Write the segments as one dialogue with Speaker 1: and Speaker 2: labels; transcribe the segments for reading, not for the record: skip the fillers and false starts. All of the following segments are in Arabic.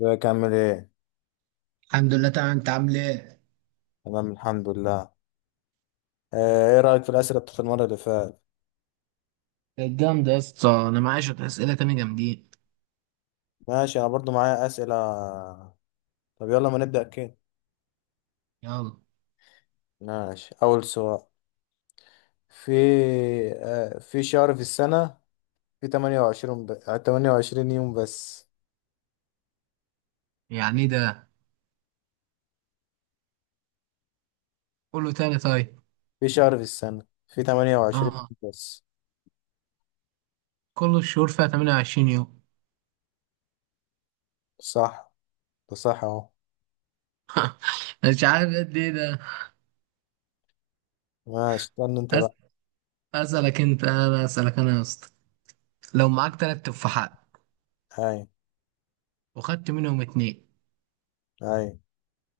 Speaker 1: ازيك عامل ايه؟
Speaker 2: الحمد لله، تمام. انت عامل ايه؟
Speaker 1: تمام الحمد لله. ايه رأيك في الأسئلة بتاعت المرة اللي فاتت؟
Speaker 2: كانت جامدة يا اسطى، أنا معايا شوية أسئلة تاني جامدين.
Speaker 1: ماشي انا برضو معايا أسئلة. طب يلا ما نبدأ كده.
Speaker 2: يلا.
Speaker 1: ماشي أول سؤال. في في شهر في السنة في 28 يوم بس.
Speaker 2: يعني إيه ده؟ كله تاني طيب.
Speaker 1: في شهر في السنة في 28
Speaker 2: آه.
Speaker 1: يوم بس.
Speaker 2: كل الشهور فيها 28 يوم.
Speaker 1: صح، ده صح اهو.
Speaker 2: مش عارف قد إيه ده.
Speaker 1: ماشي استنى انت
Speaker 2: أس-
Speaker 1: بقى.
Speaker 2: أسألك أنت، أنا أسألك أنا يا اسطى، لو معاك 3 تفاحات
Speaker 1: هاي،
Speaker 2: وخدت منهم 2
Speaker 1: هاي.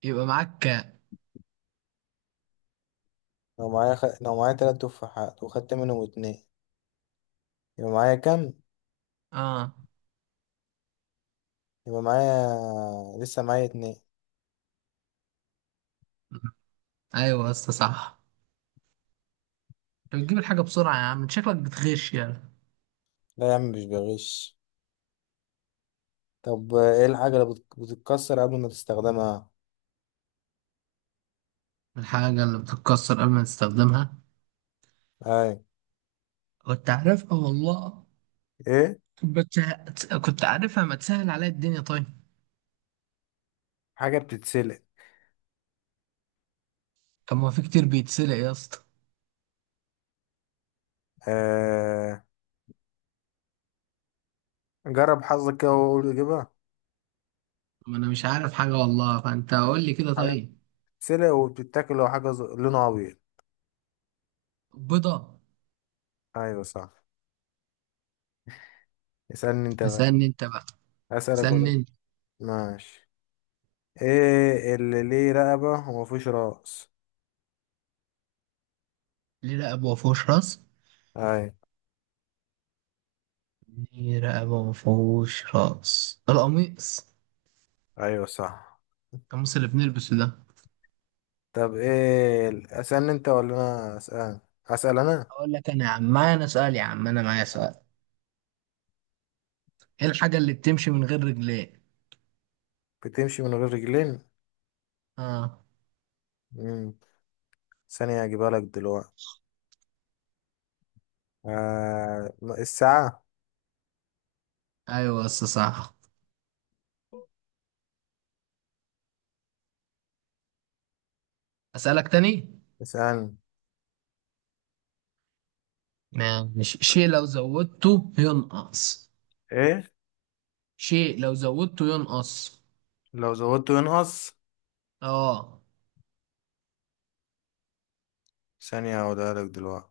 Speaker 2: يبقى معاك كام؟
Speaker 1: لو معايا تلات تفاحات وخدت منهم اتنين، يبقى معايا كام؟
Speaker 2: آه.
Speaker 1: يبقى معايا لسه معايا اتنين.
Speaker 2: أيوة يا اسطى صح. أنت بتجيب الحاجة بسرعة يا عم، شكلك بتغش يعني.
Speaker 1: لا يا عم مش بغش. طب ايه الحاجة اللي بتتكسر قبل ما تستخدمها؟
Speaker 2: الحاجة اللي بتتكسر قبل ما تستخدمها،
Speaker 1: اي،
Speaker 2: كنت عارفها والله.
Speaker 1: ايه؟
Speaker 2: كنت عارفها، ما تسهل عليا الدنيا طيب.
Speaker 1: حاجة بتتسلق.
Speaker 2: طب ما في كتير بيتسلق يا اسطى.
Speaker 1: آه... جرب حظك كده وقول اجيبها.
Speaker 2: ما انا مش عارف حاجه والله، فانت قول لي كده
Speaker 1: حاجة
Speaker 2: طيب.
Speaker 1: بتتسلق وبتتاكل، لو حاجة لونها ابيض.
Speaker 2: بيضه.
Speaker 1: ايوه صح. اسألني انت بقى.
Speaker 2: اسالني انت بقى،
Speaker 1: اسألك
Speaker 2: اسالني
Speaker 1: ولا؟
Speaker 2: انت.
Speaker 1: ماشي. ايه اللي ليه رقبة ومفيش رأس؟
Speaker 2: ليه رقبه وما فيهوش راس.
Speaker 1: اي؟
Speaker 2: ليه رقبه وما فيهوش راس، القميص.
Speaker 1: ايوه صح.
Speaker 2: القميص اللي بنلبسه ده.
Speaker 1: طب ايه اسألني انت ولا انا اسأل؟ اسأل انا.
Speaker 2: اقول لك انا يا عم، معايا انا سؤال، يا عم انا معايا سؤال. ايه الحاجه اللي بتمشي من غير رجلين؟
Speaker 1: بتمشي من غير رجلين؟
Speaker 2: اه.
Speaker 1: مم. ثانية هجيبها لك دلوقتي. آه، الساعة.
Speaker 2: ايوه بس صح. اسالك تاني.
Speaker 1: اسألني.
Speaker 2: ماشي، شيء لو زودته ينقص.
Speaker 1: ايه
Speaker 2: شيء لو زودته ينقص.
Speaker 1: لو زودته ينقص؟
Speaker 2: اه.
Speaker 1: ثانية هقولها لك دلوقتي.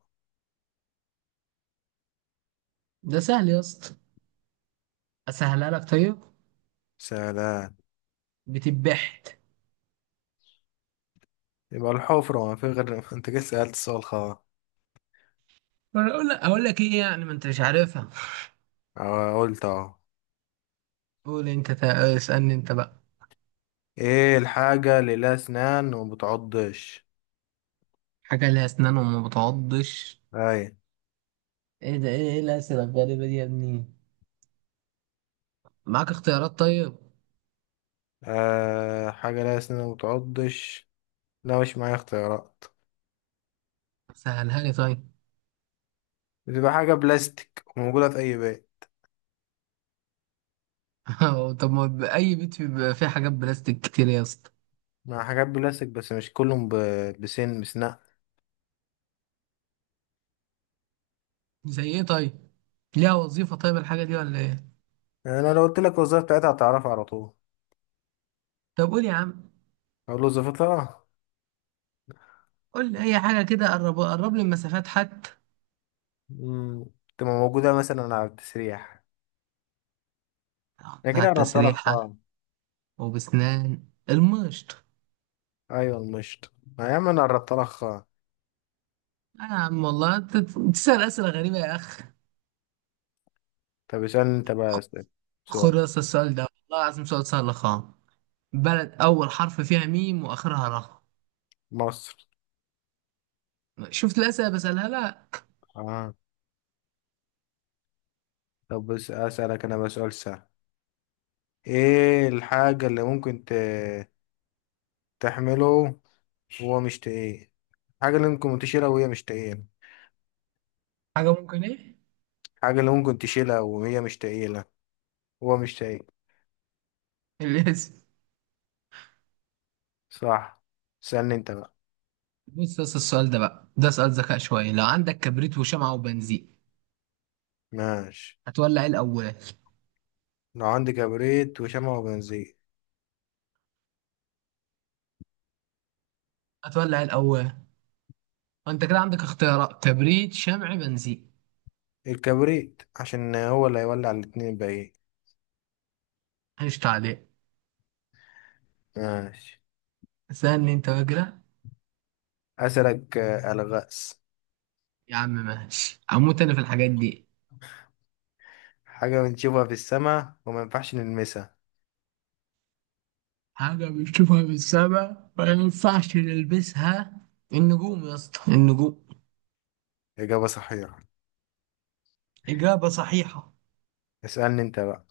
Speaker 2: ده سهل يا اسطى، اسهلها لك طيب.
Speaker 1: سلام.
Speaker 2: بتبحت.
Speaker 1: يبقى الحفرة ما في غير انت كده سألت السؤال خلاص.
Speaker 2: ولا اقول لك، اقول لك ايه؟ يعني ما انت مش عارفها.
Speaker 1: اه قلت اهو.
Speaker 2: قول انت، اسالني انت بقى.
Speaker 1: ايه الحاجة اللي لها اسنان وما بتعضش؟
Speaker 2: حاجه ليها اسنان وما بتعضش.
Speaker 1: اي؟
Speaker 2: ايه ده، ايه ايه الاسئله الغريبه دي يا ابني؟ معاك اختيارات طيب؟
Speaker 1: آه، حاجة لها اسنان وما بتعضش. لا مش معايا اختيارات.
Speaker 2: سهلها لي طيب.
Speaker 1: بتبقى حاجة بلاستيك وموجودة في اي بيت.
Speaker 2: طب ما ب- اي بيت بيبقى فيه حاجات بلاستيك كتير يا اسطى.
Speaker 1: مع حاجات بلاستيك، بس مش كلهم بسنان.
Speaker 2: زي ايه طيب؟ ليها وظيفه طيب الحاجه دي ولا ايه؟
Speaker 1: يعني انا لو قلت لك الوظيفة بتاعتها هتعرفها على طول.
Speaker 2: طب قول يا عم.
Speaker 1: اقول له وظيفتها؟
Speaker 2: قول لي اي حاجه كده، قرب قرب لي المسافات حتى.
Speaker 1: مم. تبقى موجودة مثلا على التسريح. أنا
Speaker 2: بتاع
Speaker 1: كده قربت لها
Speaker 2: التسريحة.
Speaker 1: خطأ.
Speaker 2: وبسنان المشط.
Speaker 1: أيوة المشط، ما يا عم أنا قربت لها خطأ.
Speaker 2: أنا يا عم والله أنت بتسأل أسئلة غريبة يا أخ.
Speaker 1: طب اسألني أنت بقى،
Speaker 2: خ-
Speaker 1: اسأل
Speaker 2: خد
Speaker 1: سؤال.
Speaker 2: بس السؤال ده والله العظيم سؤال سهل خالص. بلد أول حرف فيها ميم وآخرها راء.
Speaker 1: مصر.
Speaker 2: شفت الأسئلة بسألها؟ لا.
Speaker 1: آه. طب بس أسألك أنا بقى سؤال سهل. إيه الحاجة اللي تحمله وهو مش تقيل؟ الحاجة اللي ممكن تشيلها وهي مش تقيلة.
Speaker 2: حاجة ممكن إيه؟
Speaker 1: الحاجة اللي ممكن تشيلها وهي مش تقيلة، هو مش تقيل.
Speaker 2: الاسم.
Speaker 1: صح. اسألني أنت بقى.
Speaker 2: بص، بس السؤال ده بقى ده سؤال ذكاء شوية. لو عندك كبريت وشمعة وبنزين،
Speaker 1: ماشي.
Speaker 2: هتولع إيه الأول؟
Speaker 1: لو عندي كبريت وشمع وبنزين.
Speaker 2: هتولع إيه الأول؟ وأنت كده عندك اختيارات: كبريت، شمع، بنزين.
Speaker 1: الكبريت، عشان هو اللي هيولع الاتنين الباقيين.
Speaker 2: مش تعليق.
Speaker 1: ماشي.
Speaker 2: سألني أنت بقى كده.
Speaker 1: أسألك ألغاز.
Speaker 2: يا عم ماشي، هموت انا في الحاجات دي.
Speaker 1: حاجة بنشوفها في السماء وما ينفعش نلمسها.
Speaker 2: حاجة بنشوفها من السما ما ينفعش نلبسها. النجوم يا اسطى، النجوم.
Speaker 1: إجابة صحيحة.
Speaker 2: إجابة صحيحة.
Speaker 1: اسألني أنت بقى.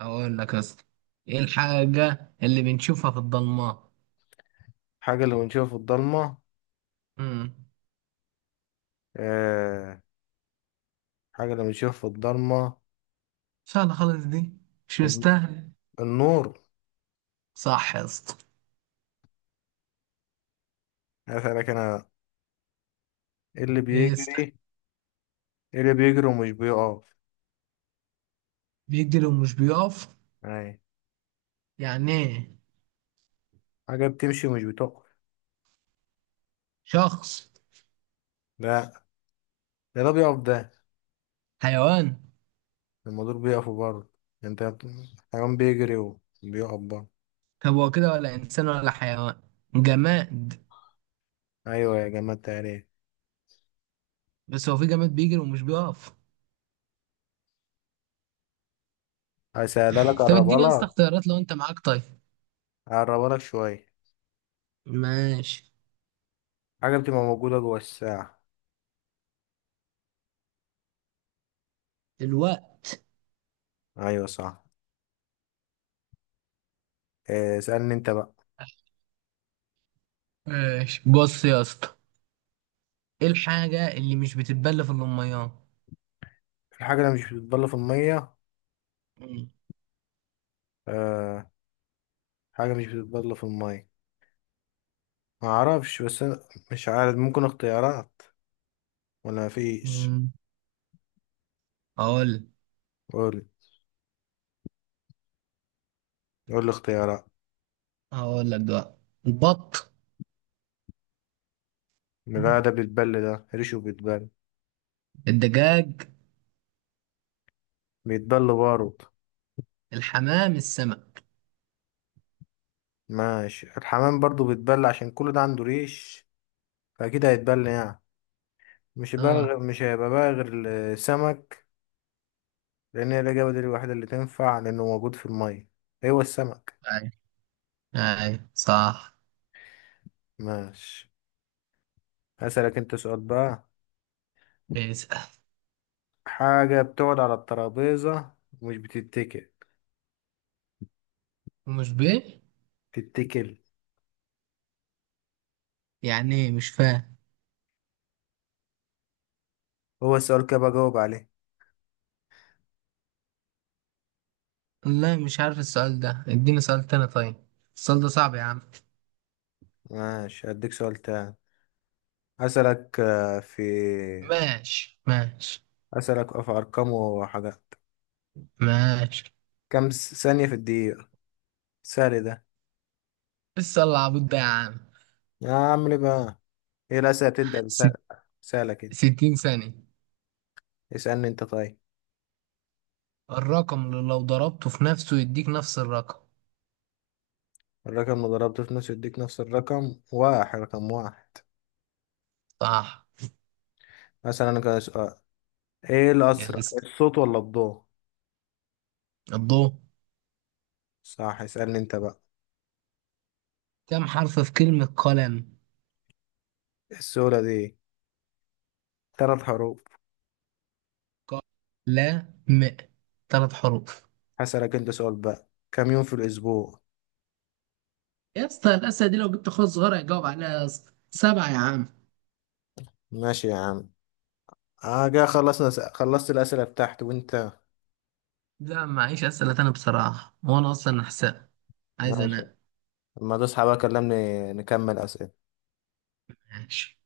Speaker 2: اقول لك يا اسطى، ايه الحاجة اللي بنشوفها في الضلمة؟
Speaker 1: حاجة اللي بنشوفها في الضلمة؟
Speaker 2: امم
Speaker 1: آه. حاجة اللي بنشوفها في الضلمة.
Speaker 2: سهلة خالص دي، مش مستاهل.
Speaker 1: النور.
Speaker 2: صح يا اسطى.
Speaker 1: أسألك أنا. إيه اللي
Speaker 2: ايه يستاهل.
Speaker 1: بيجري؟ إيه اللي بيجري ومش بيقف؟
Speaker 2: بيجري ومش بيقف.
Speaker 1: أي.
Speaker 2: يعني ايه؟
Speaker 1: حاجة بتمشي ومش بتقف.
Speaker 2: شخص.
Speaker 1: لا، ده بيقف ده.
Speaker 2: حيوان.
Speaker 1: المدور بيقف برضه. أنت. حيوان بيجري وبيقف برضه.
Speaker 2: طب هو كده ولا انسان ولا حيوان؟ جماد.
Speaker 1: ايوه يا جماعة التقريب.
Speaker 2: بس هو في جماد بيجري ومش بيقف؟
Speaker 1: هسألها لك،
Speaker 2: طب
Speaker 1: قربها
Speaker 2: اديني يا اسطى
Speaker 1: لك.
Speaker 2: اختيارات لو انت معاك طيب.
Speaker 1: قربها لك شوية.
Speaker 2: ماشي.
Speaker 1: حاجة بتبقى موجودة جوه الساعة.
Speaker 2: الوقت.
Speaker 1: ايوه صح. اسألني انت بقى.
Speaker 2: ماشي، بص يا اسطى، ايه الحاجة اللي مش بتتبل في الأميان؟
Speaker 1: الحاجة اللي مش بتتبل في المية.
Speaker 2: مم.
Speaker 1: أه، حاجة مش بتتبل في المية. ما اعرفش بس أنا، مش عارف، ممكن اختيارات ولا مفيش؟
Speaker 2: مم. هقول.
Speaker 1: قول، قول لي اختيارات.
Speaker 2: هقول لك دلوقتي. البط.
Speaker 1: لا، ده بيتبل ده، ريشه بيتبل.
Speaker 2: الدجاج.
Speaker 1: بيتبل برضه.
Speaker 2: الحمام، السمك.
Speaker 1: ماشي، الحمام برضه بيتبل عشان كل ده عنده ريش، فأكيد هيتبل يعني.
Speaker 2: اه.
Speaker 1: مش هيبقى بقى غير السمك، لان هي الاجابه دي الوحيده اللي تنفع لانه موجود في الميه، هو السمك.
Speaker 2: اي، اي صح.
Speaker 1: ماشي. هسألك انت سؤال بقى.
Speaker 2: اسأل.
Speaker 1: حاجه بتقعد على الترابيزه ومش بتتكل.
Speaker 2: ومش بيه؟
Speaker 1: تتكل.
Speaker 2: يعني ايه، مش فاهم.
Speaker 1: هو السؤال كده بجاوب عليه.
Speaker 2: لا مش عارف السؤال ده، اديني سؤال تاني طيب. السؤال ده صعب يا عم.
Speaker 1: ماشي هديك سؤال تاني. هسألك آه، في
Speaker 2: ماشي
Speaker 1: هسألك في ارقام وحاجات.
Speaker 2: ماشي.
Speaker 1: ثانيه في الدقيقه؟ سهل ده.
Speaker 2: لسه العبود ده يا عم؟
Speaker 1: يا عم ليه بقى؟ ايه الاسئله تبدا بسهل
Speaker 2: ست-
Speaker 1: سهله كده؟
Speaker 2: 60 ثانية.
Speaker 1: اسألني انت طيب.
Speaker 2: الرقم اللي لو ضربته في نفسه يديك نفس الرقم.
Speaker 1: الرقم اللي ضربته في نص يديك نفس الرقم؟ واحد، رقم واحد.
Speaker 2: صح.
Speaker 1: مثلا انا كده، ايه الاسرع،
Speaker 2: يس.
Speaker 1: الصوت ولا الضوء؟
Speaker 2: الضوء.
Speaker 1: صح. اسألني انت بقى.
Speaker 2: كم حرف في كلمة قلم؟
Speaker 1: السؤال دي ثلاث حروف.
Speaker 2: قلم 3 حروف.
Speaker 1: هسألك انت سؤال بقى، كم يوم في الاسبوع؟
Speaker 2: يا اسطى الأسئلة دي لو جبت أخويا الصغير هيجاوب عليها يا اسطى. 7 يا عم.
Speaker 1: ماشي يا عم. اه جا خلصنا خلصت الاسئله بتاعتي، وانت؟
Speaker 2: لا معيش أسئلة تانية بصراحة، وأنا أصلا نحسها. عايز
Speaker 1: ماشي.
Speaker 2: أنام.
Speaker 1: لما تصحى بقى كلمني نكمل اسئله.
Speaker 2: ماشي.